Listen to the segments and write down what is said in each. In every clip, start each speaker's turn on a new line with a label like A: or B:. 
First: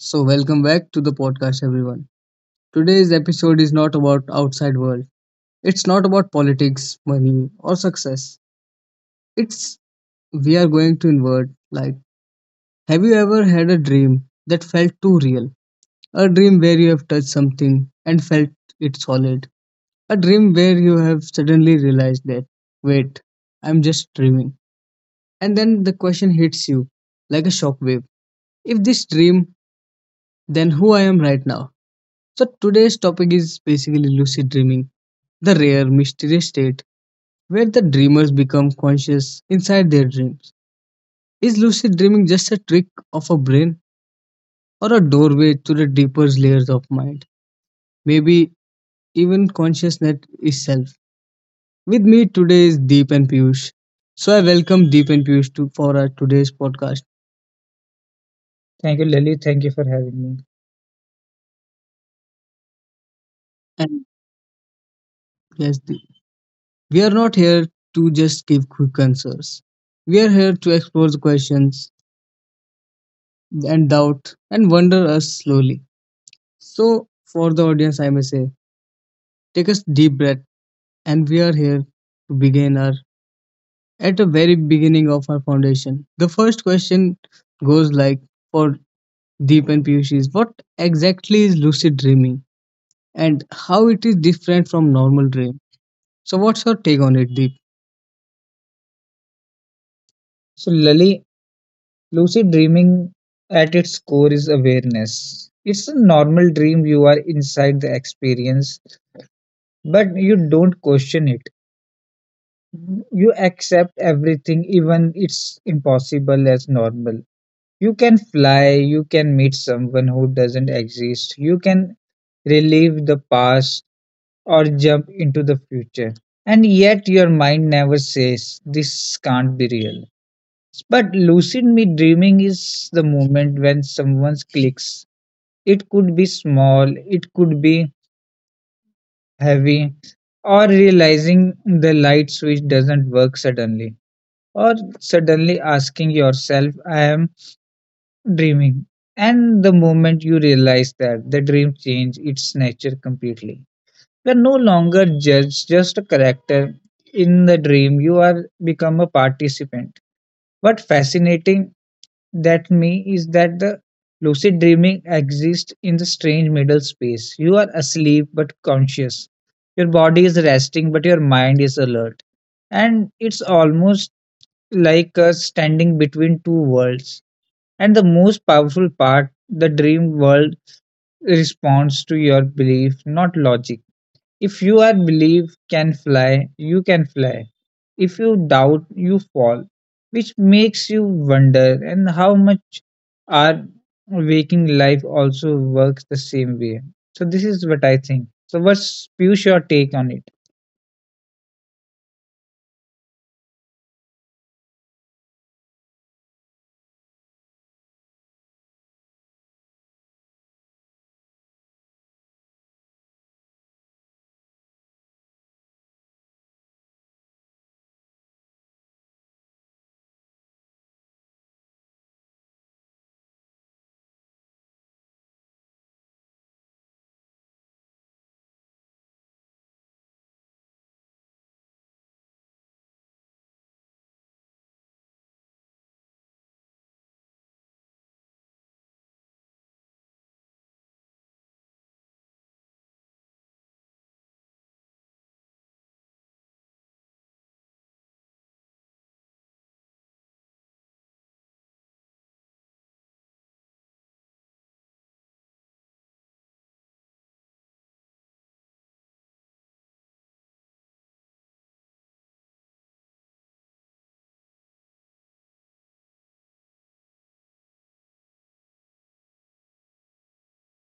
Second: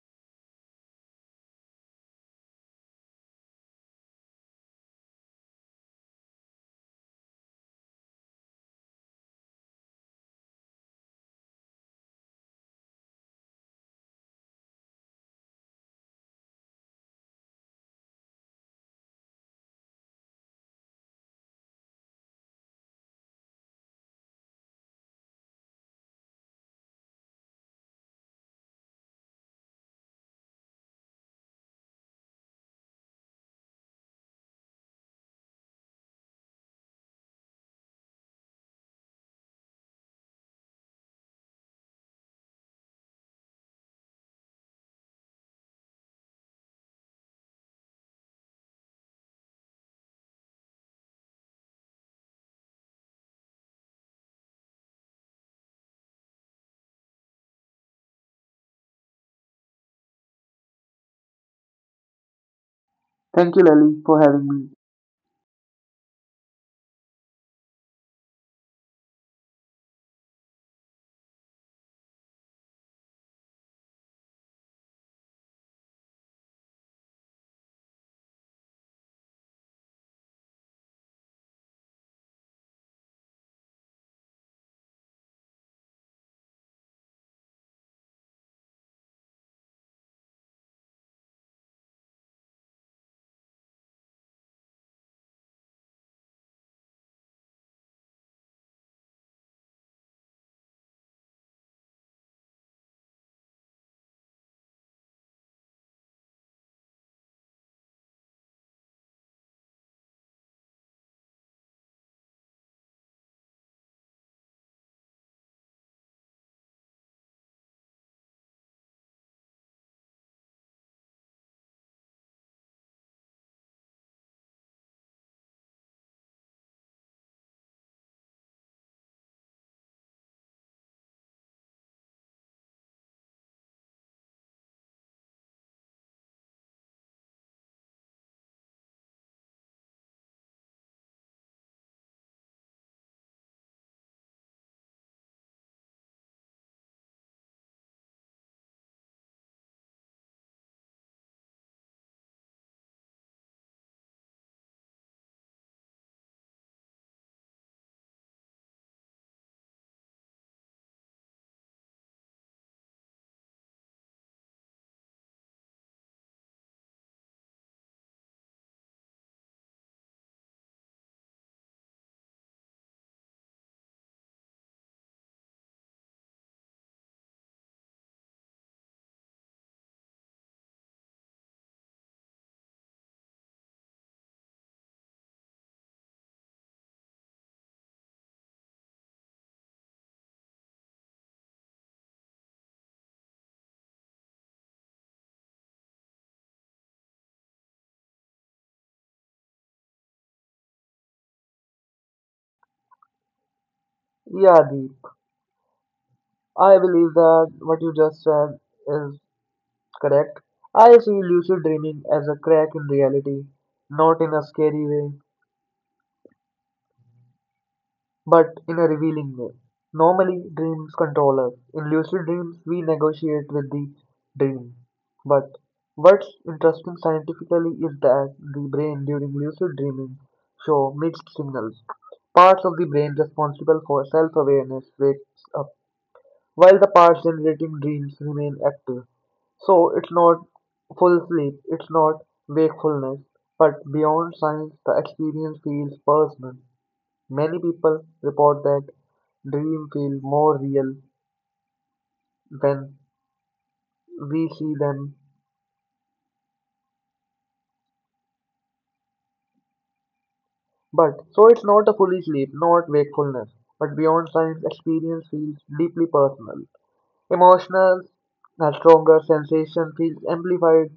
A: So welcome back to the podcast everyone. Today's episode is not about outside world. It's not about politics, money or success. It's We are going to invert. Like, have you ever had a dream that felt too real? A dream where you have touched something and felt it solid. A dream where you have suddenly realized that wait, I'm just dreaming. And then the question hits you like a shockwave. If this dream, then who I am right now? So today's topic is basically lucid dreaming, the rare, mysterious state where the dreamers become conscious inside their dreams. Is lucid dreaming just a trick of a brain or a doorway to the deeper layers of mind? Maybe even consciousness itself. With me today is Deep and Piyush. So I welcome Deep and Piyush to for our today's podcast. Thank you, Lalit. Thank you for having me.
B: Thank you, Lily,
A: And
B: for having me.
A: yes, we are not here to just give quick answers. We are here to explore the questions and doubt and wonder us slowly. So, for the audience, I may say, take a deep breath, and we are here to begin our at the very beginning of our foundation. The first question goes like for Deep and Piyush is what exactly is lucid dreaming and how it is different from normal dream. So, what's your take on it, Deep? So, Lali, lucid dreaming at its core is awareness. It's a normal dream, you are inside the experience, but you don't question it, you accept everything, even it's impossible, as normal. You can fly, you can meet someone who doesn't exist, you can relive the past or jump into the future. And yet your mind never says this can't be real. But lucid me dreaming is the moment when someone clicks. It could be small, it could be heavy, or realizing the light switch doesn't work suddenly, or suddenly asking yourself, I am dreaming. And the moment you realize that, the dream changes its nature completely. You are no longer judged, just a character in the dream. You are become a participant. What fascinating that me is that the lucid dreaming exists in the strange middle space. You are asleep but conscious. Your body is resting but your mind is alert. And it's almost like us standing between two worlds. And the most powerful part, the dream world responds to your belief, not logic. If you are believe can fly, you can fly. If you doubt, you fall, which makes you wonder and how much our waking life also works the same way. So this is what I think. So what's Piyush your take on it?
B: Yeah, Dee. I believe that what you just said is correct. I see lucid dreaming as a crack in reality, not in a scary way, but in a revealing way. Normally, dreams control us. In lucid dreams, we negotiate with the dream. But what's interesting scientifically is that the brain during lucid dreaming shows mixed signals. Parts of the responsible for self-awareness wakes up while the parts generating dreams remain active. So it's not full sleep, it's not wakefulness, but beyond science, the experience feels personal. Many people report that dreams feel more real when we see them. But so it's not a fully sleep, not wakefulness, but beyond science, experience feels deeply personal. Emotional, a stronger sensation feels amplified.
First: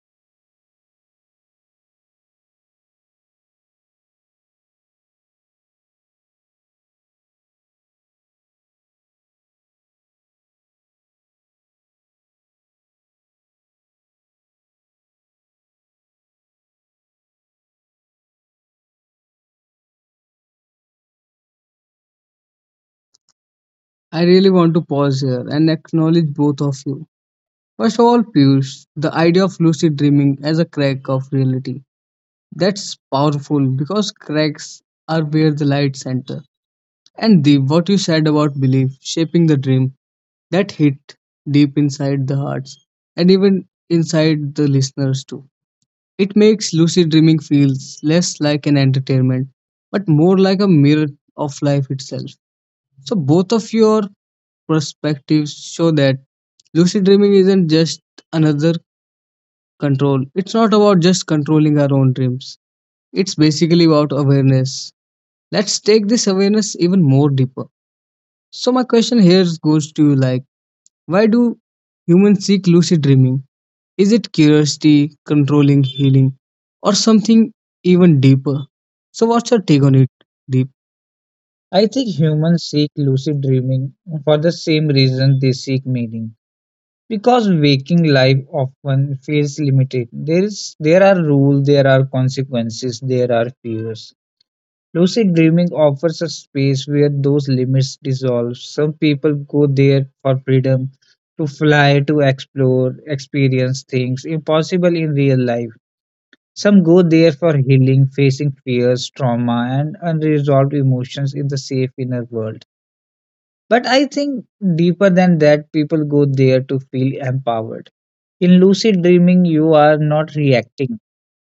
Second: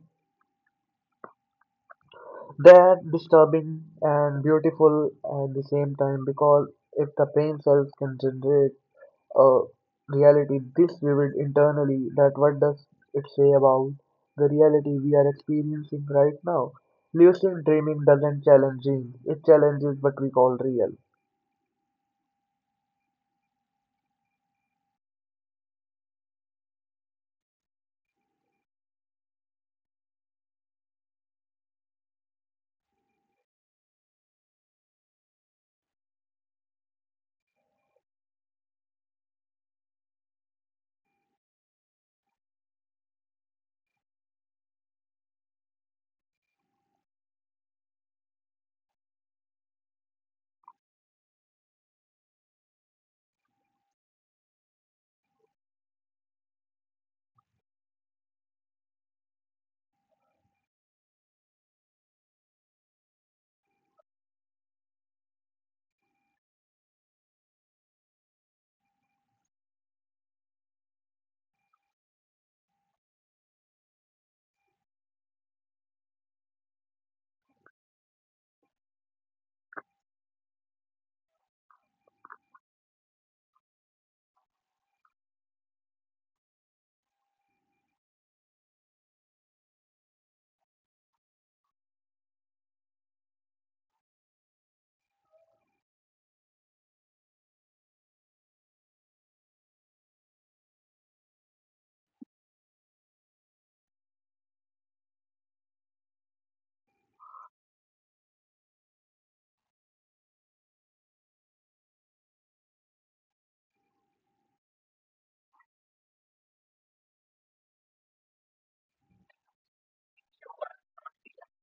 B: They're disturbing and beautiful at the same time because if the brain cells can generate a reality this vivid internally, that what does it say about the reality we are experiencing right now? Lucid dreaming doesn't challenge dreams, it challenges what we call real.
A: I really want to pause here and acknowledge both of you. First of all, Piyush, the idea of lucid dreaming as a crack of reality. That's powerful because cracks are where the lights enter. And Deep, what you said about belief shaping the dream, that hit deep inside the hearts and even inside the listeners too. It makes lucid dreaming feels less like an entertainment, but more like a mirror of life itself. So both of your perspectives show that lucid dreaming isn't just another control. It's not about just controlling our own dreams. It's basically about awareness. Let's take this awareness even more deeper. So my question here goes to you like why do humans seek lucid dreaming? Is it curiosity, controlling, healing, or something even deeper? So what's your take on it, Deep? I think humans seek lucid dreaming for the same reason they seek meaning. Because waking life often feels limited. There are rules, there are consequences, there are fears. Lucid dreaming offers a space where those limits dissolve. Some people go there for freedom, to fly, to explore, experience things impossible in real life. Some go there for healing, facing fears, trauma, and unresolved emotions in the safe inner world. But I think deeper than that, people go there to feel empowered. In lucid dreaming, you are not reacting,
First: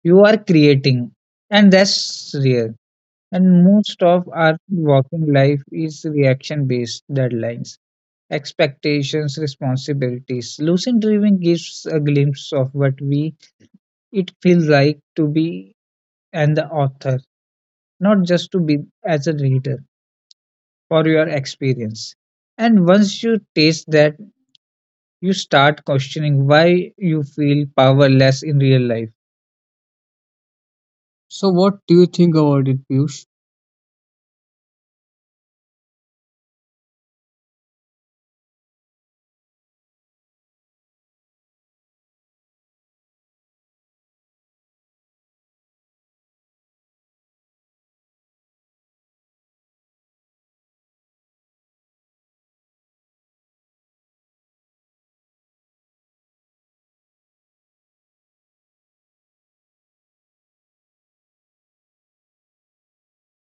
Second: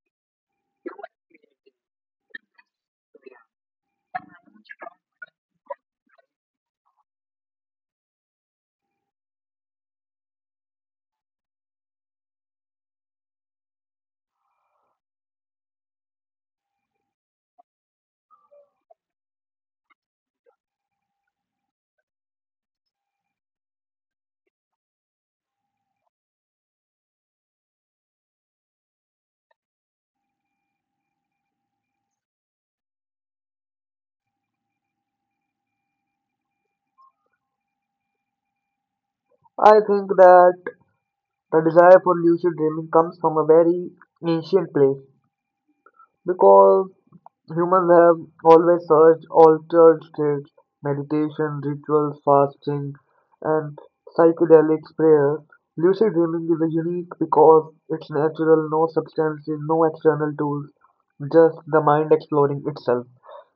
A: you are creating, and that's rare and most of our working life is reaction based deadlines, expectations, responsibilities. Lucid dreaming gives a glimpse of what we it feels like to be and the author, not just to be as a reader for your experience. And once you taste that, you start questioning why you feel powerless in real life. So, what do you think about it, Piyush?
B: I think that the desire for lucid dreaming comes from a very ancient place because humans have always searched altered states, meditation, rituals, fasting, and psychedelics, prayer. Lucid dreaming is a unique because it's natural, no substances, no external tools, just the mind exploring itself.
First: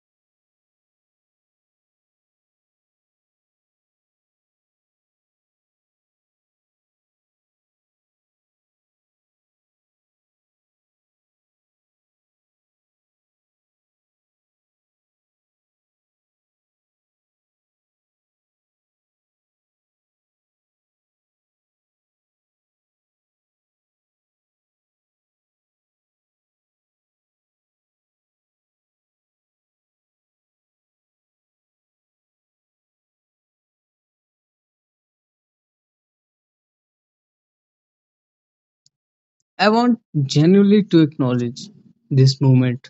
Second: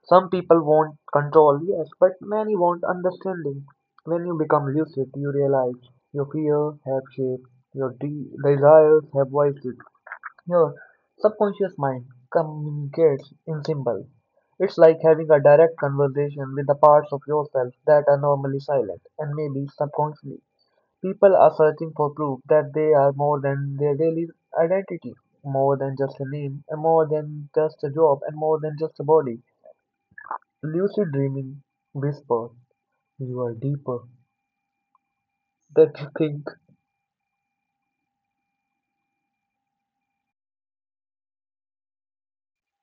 B: Some people want control, yes, but many want understanding. When you become lucid, you realize your fear have shape, your desires have voices, your subconscious mind communicates in symbols. It's like having a direct conversation with the parts of yourself that are normally silent and maybe subconsciously. People are searching for proof that they are more than their daily identity, more than just a name, and more than just a job, and more than just a body. Lucid dreaming whispers, you are deeper than you think.
A: I want genuinely to acknowledge this moment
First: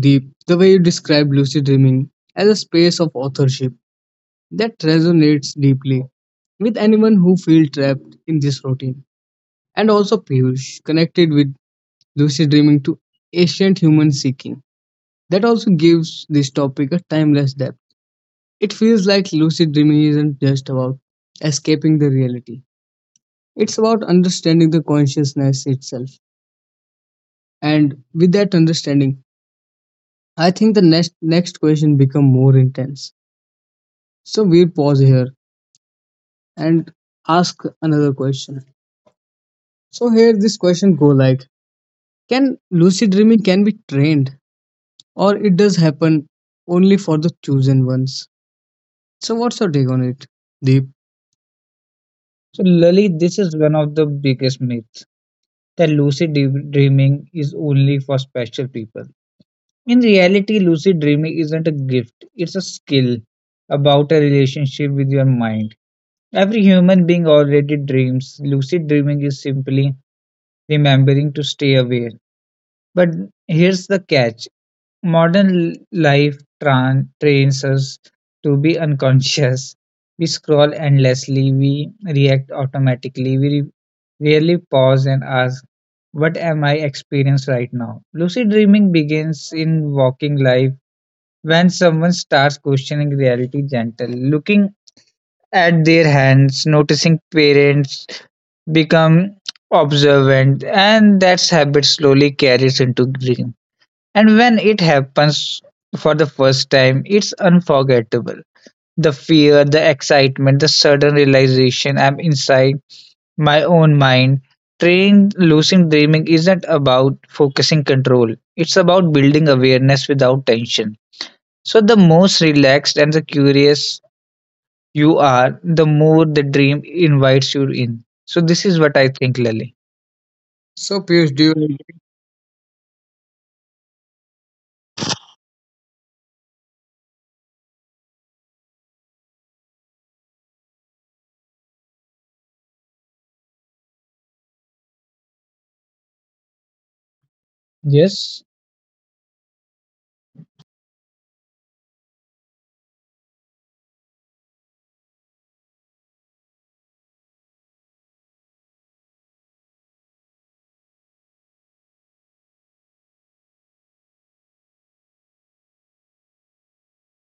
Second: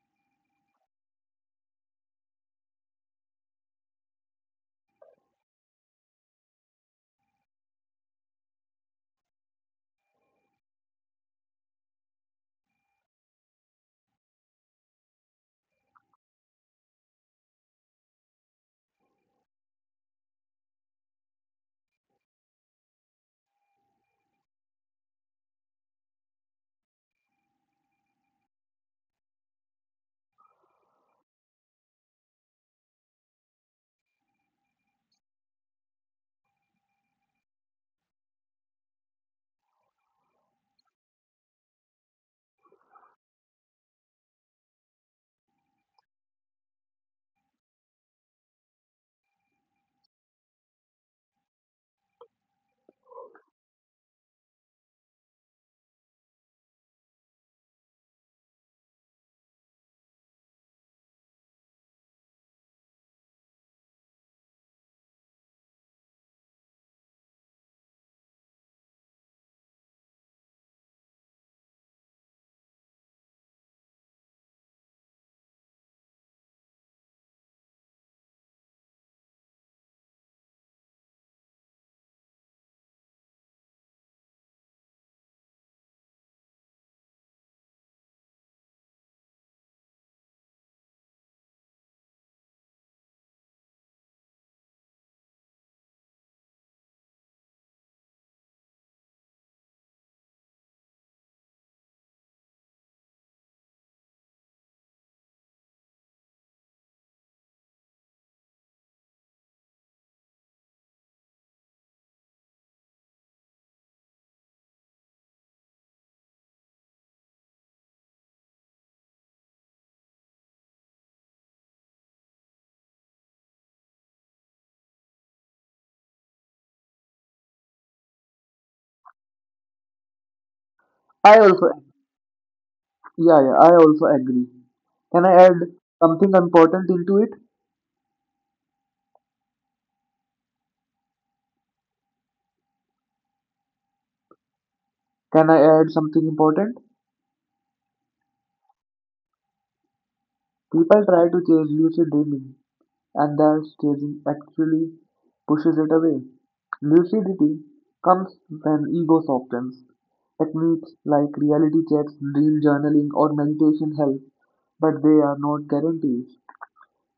A: Deep, the way you describe lucid dreaming as a space of authorship that resonates deeply with anyone who feels trapped in this routine. And also Piyush connected with lucid dreaming to ancient human seeking. That also gives this topic a timeless depth. It feels like lucid dreaming isn't just about escaping the reality. It's about understanding the consciousness itself. And with that understanding, I think the next question become more intense. So we'll pause here and ask another question. So here this question go like, can lucid dreaming can be trained, or it does happen only for the chosen ones? So what's your take on it, Deep? So, Lalit, this is one of the biggest myths that lucid dreaming is only for special people. In reality, lucid dreaming isn't a gift, it's a skill about a relationship with your mind. Every human being already dreams. Lucid dreaming is simply remembering to stay aware. But here's the catch: modern life tran trains us to be unconscious. We scroll endlessly, we react automatically, we rarely pause and ask, what am I experiencing right now? Lucid dreaming begins in waking life when someone starts questioning reality gentle, looking at their hands, noticing parents become observant, and that habit slowly carries into dream. And when it happens for the first time, it's unforgettable. The fear, the excitement, the sudden realization I'm inside my own mind. Trained lucid dreaming isn't about focusing control, it's about building awareness without tension. So, the most relaxed and the curious you are, the more the dream invites you in. So, this is what I think, Lily. So, Piyush, do you agree?
B: I also, yeah, I also agree. Can I add something important into it? Can I add something important?
A: Yes.
B: People try to chase lucid dreaming, and that chasing actually pushes it away. Lucidity comes when ego softens. Techniques like reality checks, dream journaling, or meditation help, but they are not guarantees.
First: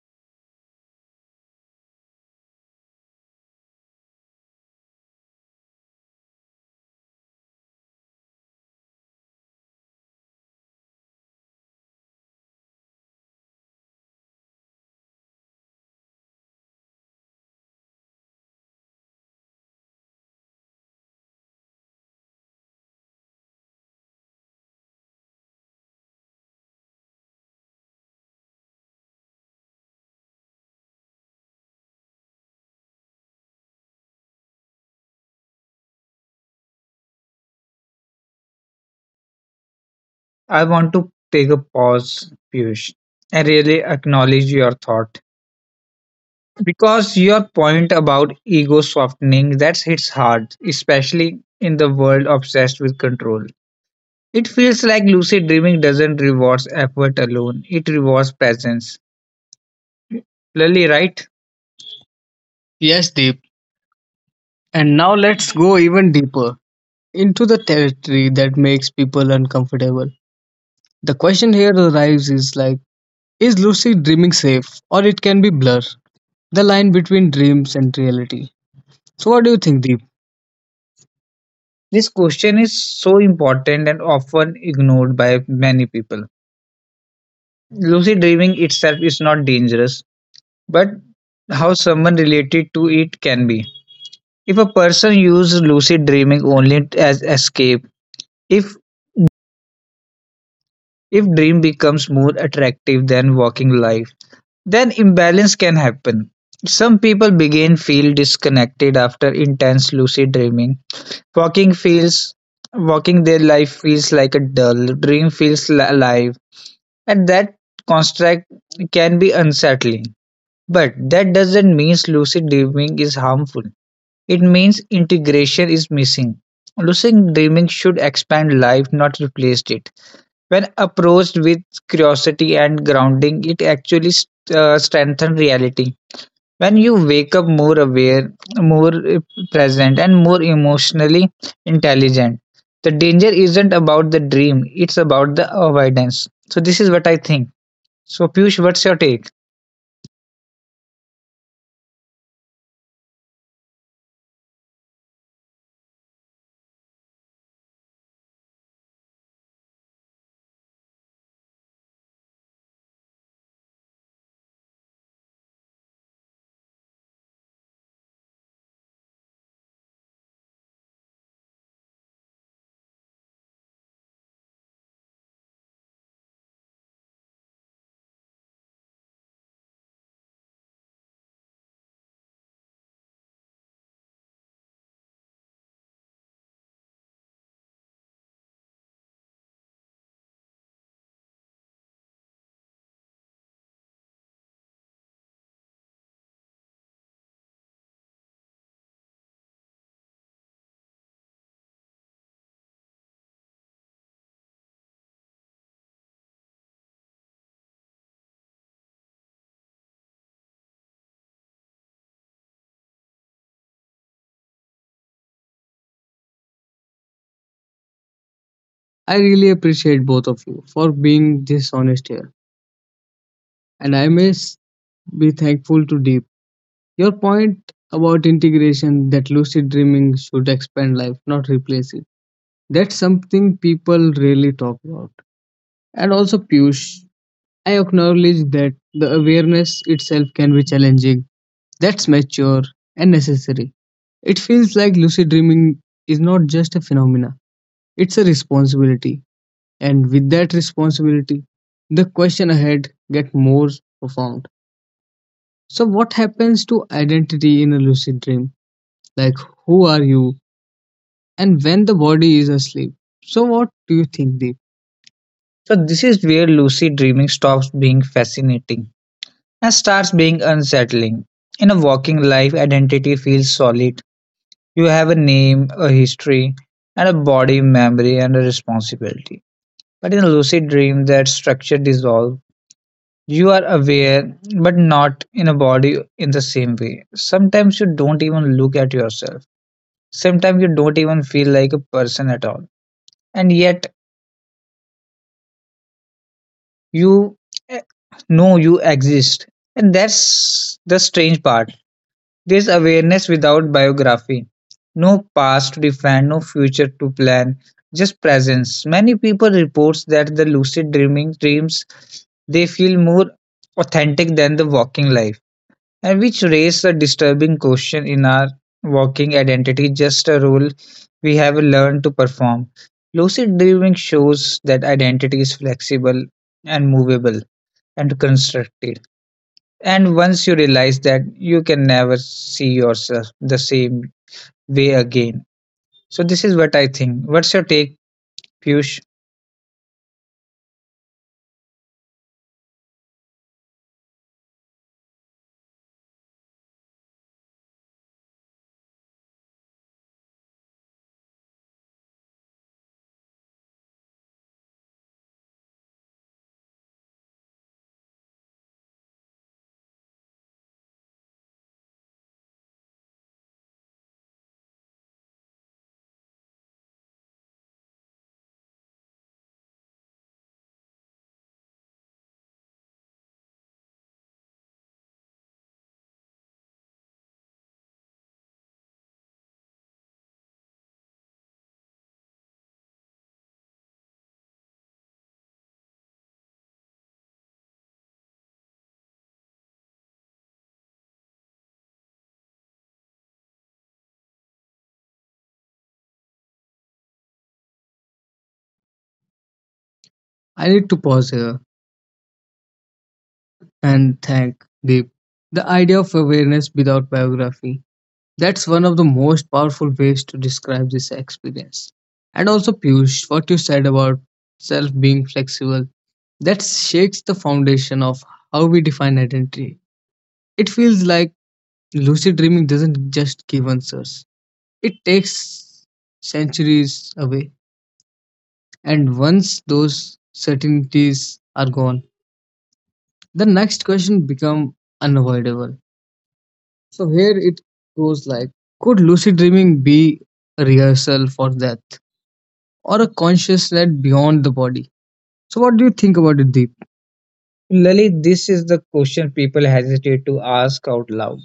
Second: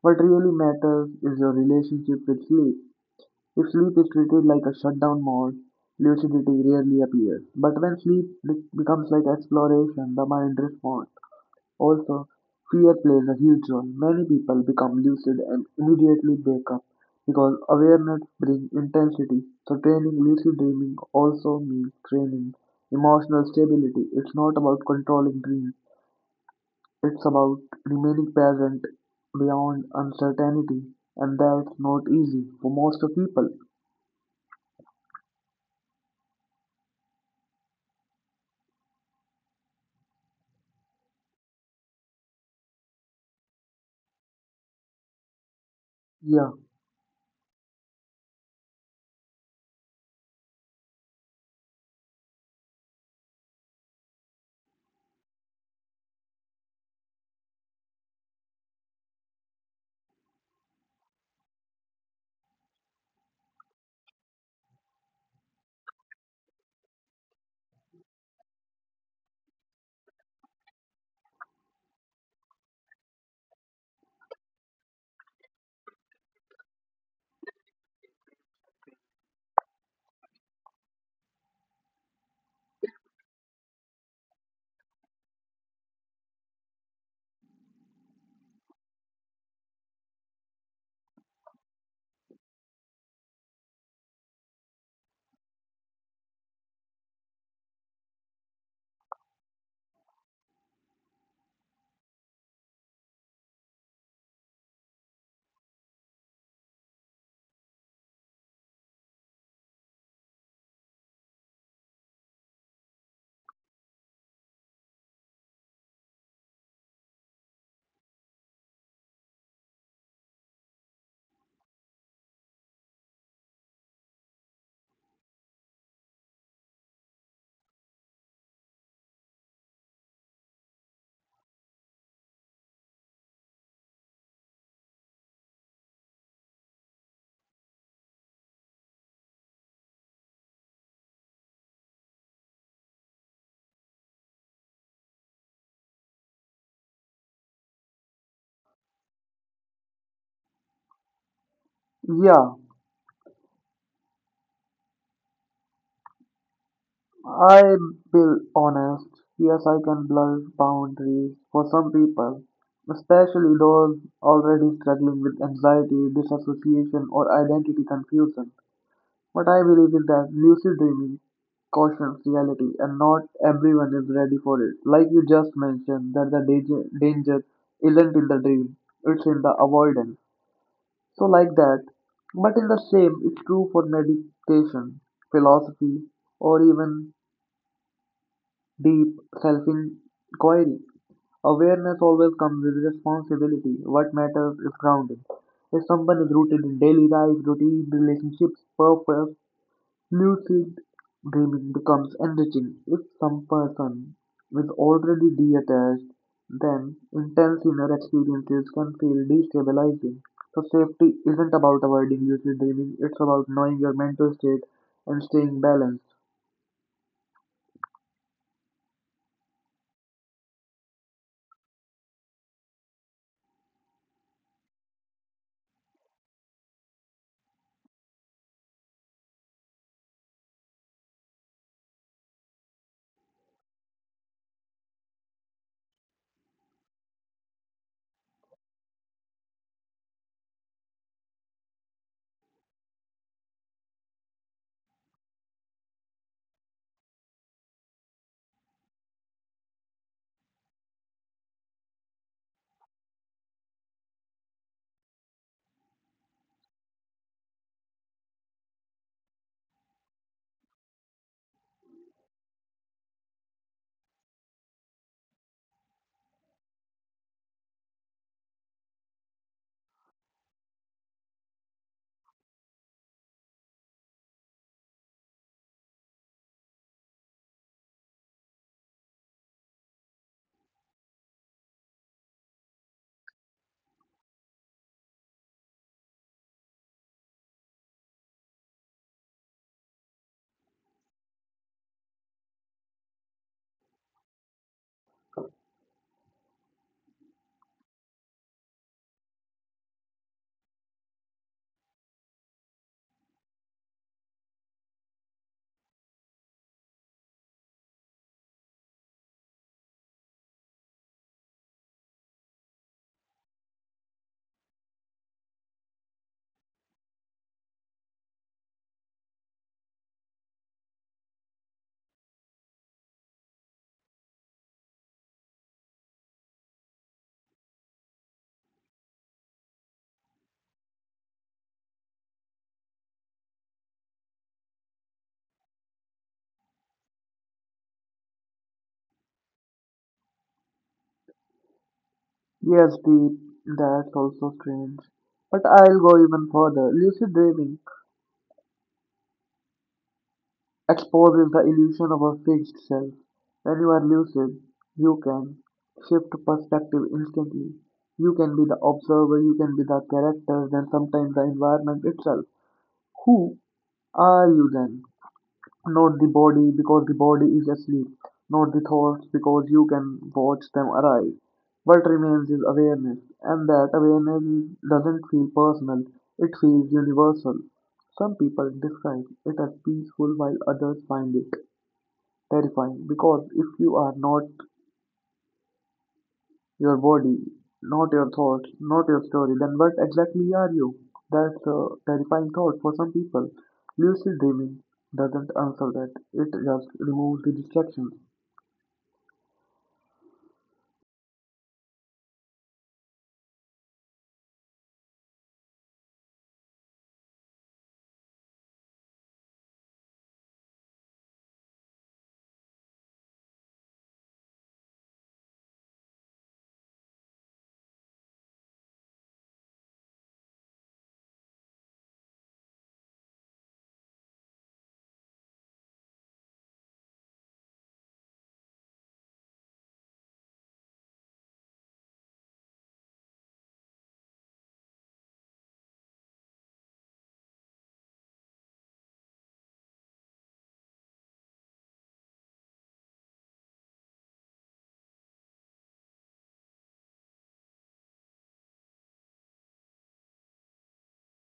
B: What really matters is your relationship with sleep. If sleep is treated like a shutdown mode, lucidity rarely appears. But when sleep becomes like exploration, the mind responds. Also, fear plays a huge role. Many people become lucid and immediately wake up because awareness brings intensity. So, training lucid dreaming also means training emotional stability. It's not about controlling dreams, it's about remaining present beyond uncertainty, and that's not easy for most of people.
A: I want to take a pause, Piyush, and really acknowledge your thought.
B: Yeah,
A: Because your point about ego softening that hits hard, especially in the world obsessed with control. It feels like lucid dreaming doesn't reward effort alone, it rewards presence. Lily, right? Yes, Deep. And now let's go even deeper into the territory that makes people uncomfortable. The question here arrives is like, is lucid dreaming safe or it can be blur, the line between dreams and reality? So, what do you think, Deep? This question is so important and often ignored by many people. Lucid dreaming itself is not dangerous, but how someone related to it can be. If a person uses lucid dreaming only as escape, if if dream becomes more attractive than waking life, then imbalance can happen. Some people begin feel disconnected after intense lucid dreaming. Walking feels walking their life feels like a dull dream, feels alive, and that construct can be unsettling. But that doesn't mean lucid dreaming is harmful, it means integration is missing. Lucid dreaming should expand life, not replace it. When approached with curiosity and grounding, it actually strengthens reality when you wake up more aware, more present, and more emotionally intelligent. The danger isn't about the dream, it's about the avoidance. So, this is what I think. So, Piyush, what's your take?
B: yeah. I'll be honest, yes, I can blur boundaries for some people, especially those already struggling with anxiety, disassociation, or identity confusion. What I believe is that lucid dreaming cautions reality, and not everyone is ready for it. Like you just mentioned, that the danger isn't in the dream, it's in the avoidance. So, like that, but in the same, it's true for meditation, philosophy, or even deep self-inquiry. Awareness always comes with responsibility. What matters is grounding. If someone is rooted in daily life, routine, relationships, purpose, lucid dreaming becomes enriching. If some person is already detached, then intense inner experiences can feel destabilizing. So safety isn't about avoiding lucid dreaming, it's about knowing your mental state and staying balanced.
A: I really appreciate both of you for being this honest here, and I may be thankful to Deep. Your point about integration that lucid dreaming should expand life, not replace it. That's something people really talk about. And also, Piyush, I acknowledge that the awareness itself can be challenging. That's mature and necessary. It feels like lucid dreaming is not just a phenomena, it's a responsibility. And with that responsibility, the question ahead get more profound. So what happens to identity in a lucid dream? Like who are you? And when the body is asleep. So what do you think, Deep? So, this is where lucid dreaming stops being fascinating and starts being unsettling. In a walking life, identity feels solid. You have a name, a history, and a body memory and a responsibility. But in a lucid dream, that structure dissolves. You are aware, but not in a body in the same way. Sometimes you don't even look at yourself. Sometimes you don't even feel like a person at all. And yet, you eh, know you exist. And that's the strange part. There's awareness without biography. No past to define, no future to plan, just presence. Many people reports that the lucid dreaming dreams they feel more authentic than the walking life. And which raise a disturbing question in our walking identity, just a role we have learned to perform. Lucid dreaming shows that identity is flexible and movable and constructive. And once you realize that you can never see yourself the same way again. So, this is what I think. What's your take, Piyush?
B: Yes, Pete, that's also strange. But I'll go even further. Lucid dreaming exposes the illusion of a fixed self. When you are lucid, you can shift perspective instantly. You can be the observer, you can be the characters, and sometimes the environment itself. Who are you then? Not the body, because the body is asleep. Not the thoughts, because you can watch them arise. What remains is awareness, and that doesn't feel personal, it feels universal. Some people describe it as peaceful, while others find it terrifying because if you are not your body, not your thoughts, not your story. Then what exactly are you? That's a terrifying thought for some people. Lucid dreaming doesn't answer that. It just removes the distractions.
A: I need to pause here and thank Deep. The idea of awareness without biography. That's one of the most powerful ways to describe this experience. And also, Piyush, what you said about self being flexible, that shakes the foundation of how we define identity. It feels like lucid dreaming doesn't just give answers, it takes centuries away. And once those certainties are gone, the next question become unavoidable. So here it goes, like, could lucid dreaming be a rehearsal for death or a consciousness beyond the body? So what do you think about it, Deep? Lalit, this is the question people hesitate to ask out loud.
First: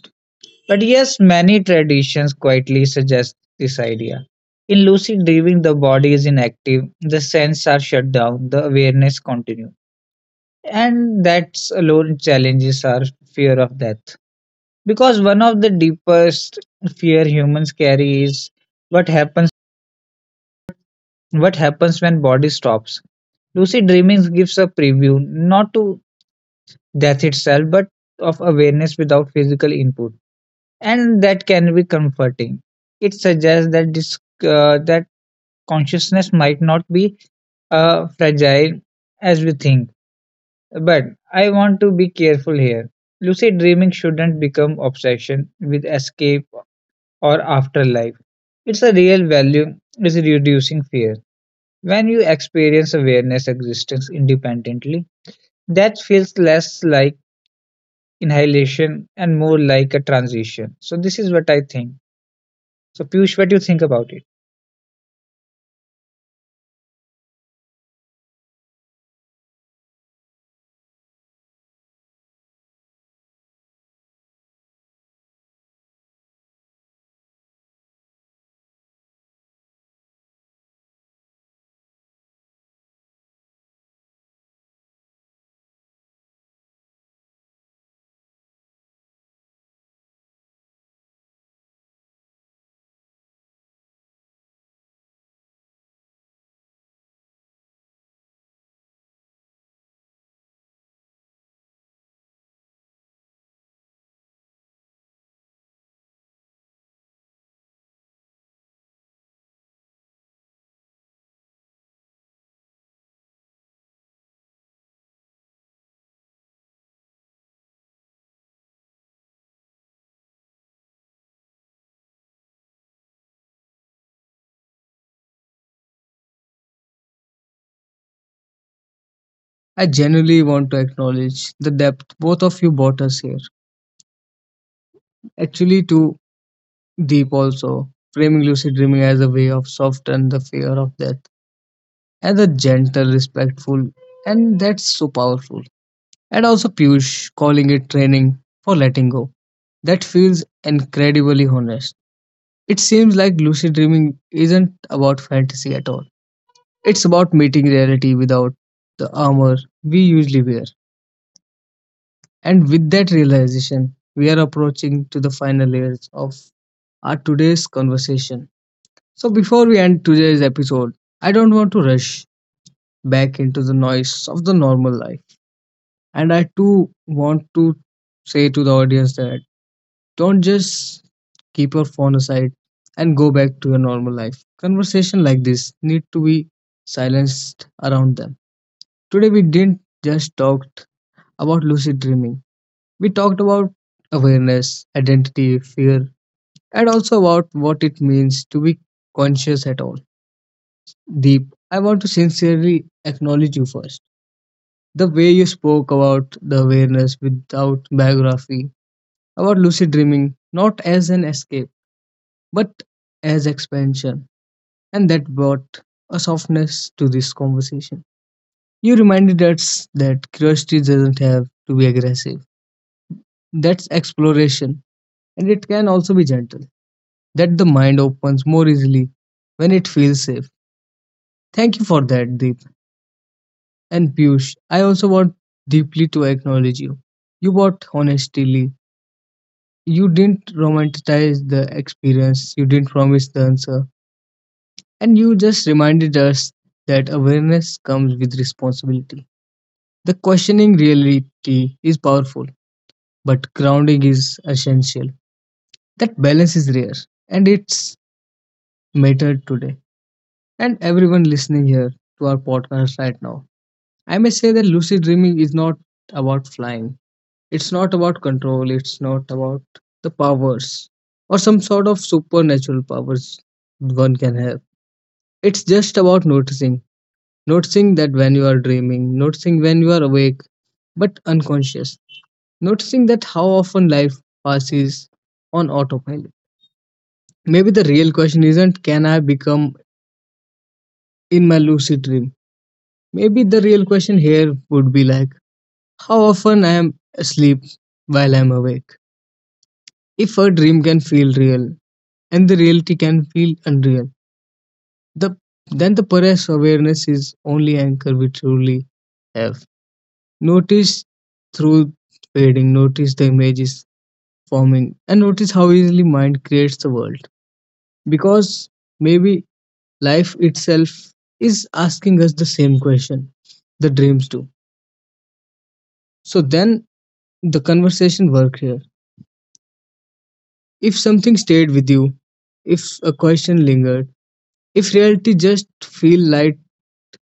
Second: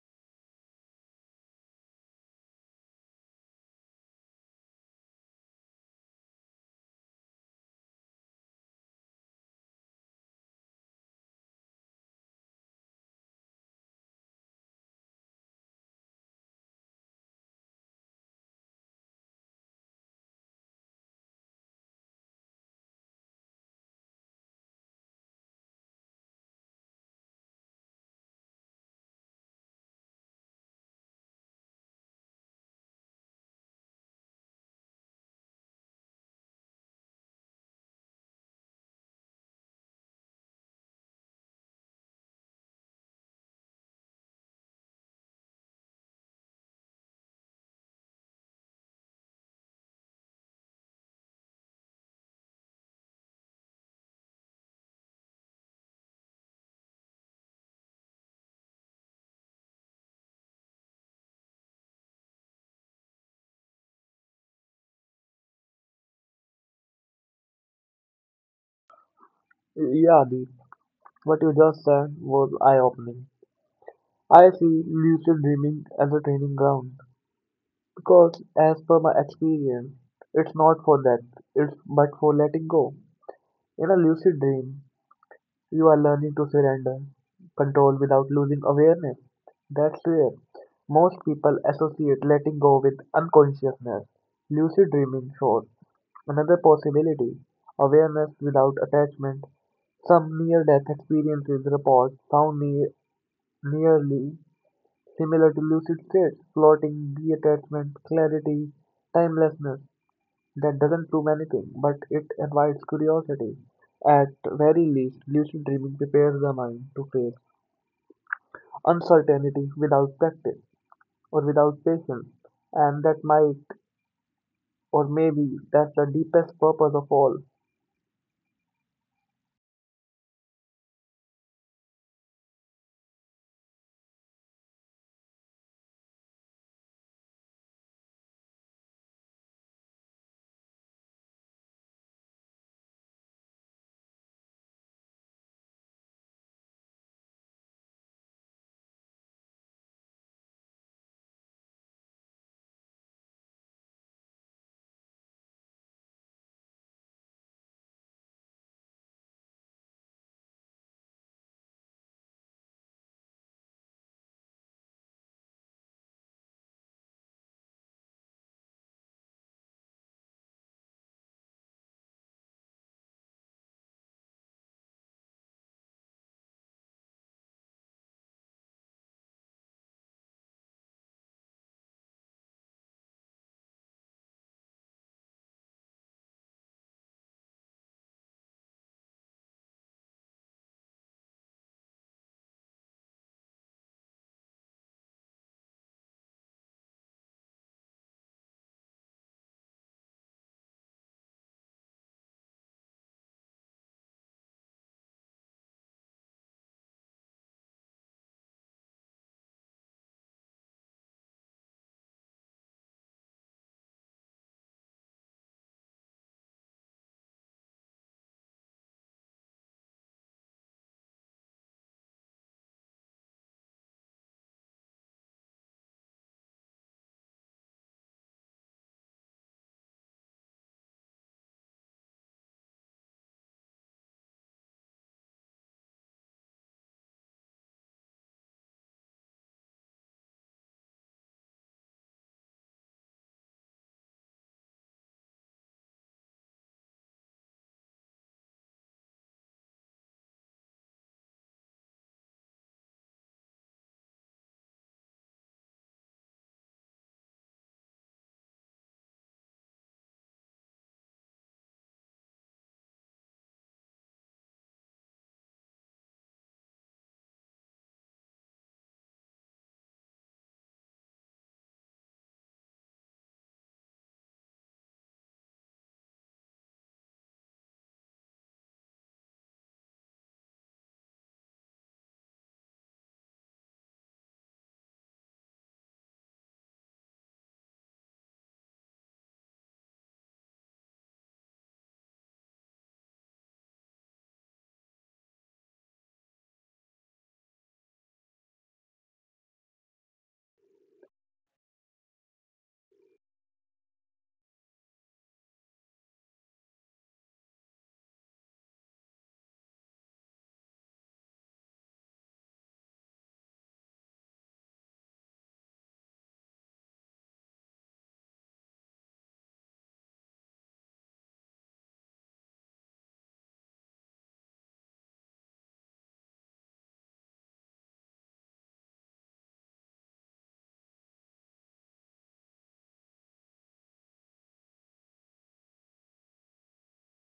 A: But yes, many traditions quietly suggest this idea. In lucid dreaming, the body is inactive, the senses are shut down, the awareness continues. And that alone challenges our fear of death. Because one of the deepest fear humans carry is what happens what happens when body stops. Lucid dreaming gives a preview, not to death itself, but of awareness without physical input, and that can be comforting. It suggests that this that consciousness might not be fragile as we think. But I want to be careful here. Lucid dreaming shouldn't become obsession with escape or afterlife. It's a real value is reducing fear. When you experience awareness existence independently, that feels less like inhalation and more like a transition. So this is what I think. So Piyush, what do you think about it?
B: Yeah, Deep. What you just said was eye-opening. I see lucid dreaming as a training ground because, as per my experience, it's not for that. It's but for letting go. In a lucid dream, you are learning to surrender control without losing awareness. That's rare. Most people associate letting go with unconsciousness. Lucid dreaming shows another possibility, awareness without attachment. Some near death experiences report sound nearly similar to lucid states, floating, detachment, clarity, timelessness. That doesn't prove anything, but it invites curiosity. At very least, lucid dreaming prepares the mind to face uncertainty without practice or without patience, and that might or maybe that's the deepest purpose of all.
A: I genuinely want to acknowledge the depth both of you brought us here. Actually, too deep also, framing lucid dreaming as a way of soften the fear of death and the gentle, respectful, and that's so powerful. And also Piyush calling it training for letting go. That feels incredibly honest. It seems like lucid dreaming isn't about fantasy at all. It's about meeting reality without the armor we usually wear. And with that realization, we are approaching to the final layers of our today's conversation. So before we end today's episode, I don't want to rush back into the noise of the normal life. And I too want to say to the audience that don't just keep your phone aside and go back to your normal life. Conversation like this need to be silenced around them. Today we didn't just talk about lucid dreaming. We talked about awareness, identity, fear, and also about what it means to be conscious at all. Deep, I want to sincerely acknowledge you first. The way you spoke about the awareness without biography, about lucid dreaming, not as an escape, but as expansion, and that brought a softness to this conversation. You reminded us that curiosity doesn't have to be aggressive, that's exploration, and it can also be gentle, that the mind opens more easily when it feels safe. Thank you for that, Deep. And Piyush, I also want deeply to acknowledge you. You bought honestly. You didn't romanticize the experience, you didn't promise the answer, and you just reminded us that awareness comes with responsibility. The questioning reality is powerful, but grounding is essential. That balance is rare, and it's mattered today. And everyone listening here to our podcast right now. I may say that lucid dreaming is not about flying. It's not about control. It's not about the powers or some sort of supernatural powers one can have. It's just about noticing. Noticing that when you are dreaming, noticing when you are awake but unconscious. Noticing that how often life passes on autopilot. Maybe the real question isn't can I become in my lucid dream? Maybe the real question here would be like how often I am asleep while I am awake. If a dream can feel real and the reality can feel unreal, the then the perhaps awareness is only anchor we truly have. Notice through fading, notice the images forming, and notice how easily mind creates the world. Because maybe life itself is asking us the same question the dreams do, so then the conversation work here. If something stayed with you, if a question lingered, if reality just feel light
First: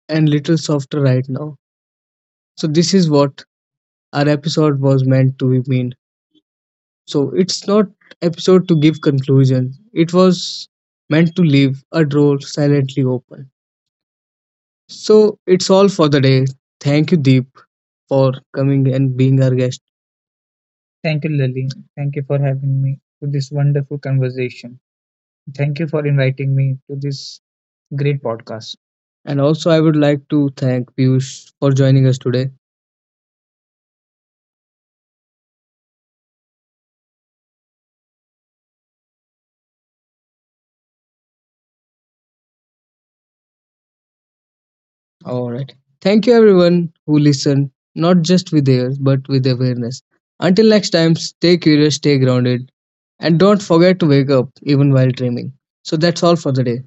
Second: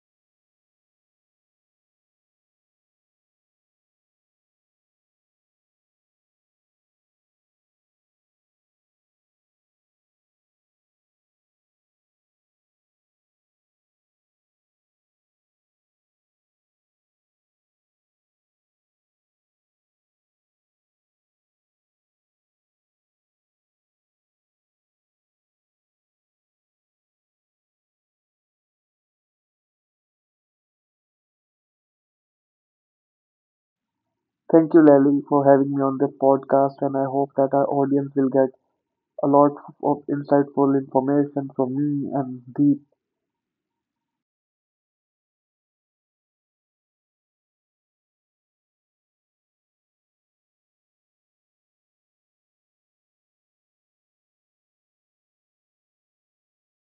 A: and little softer right now. So this is what our episode was meant to mean. So it's not episode to give conclusion. It was meant to leave a door silently open. So it's all for the day. Thank you, Deep, for coming and being our guest. Thank you, Lily. Thank you for having me to this wonderful conversation. Thank you for inviting me to this great podcast. And also, I would like to thank Piyush for joining us today.
B: Thank you, Lally, for having me on this podcast, and I hope that our audience will get a lot of insightful information from me and Deep.
A: All right. Thank you, everyone who listened, not just with ears, but with awareness. Until next time, stay curious, stay grounded, and don't forget to wake up even while dreaming. So, that's all for the day.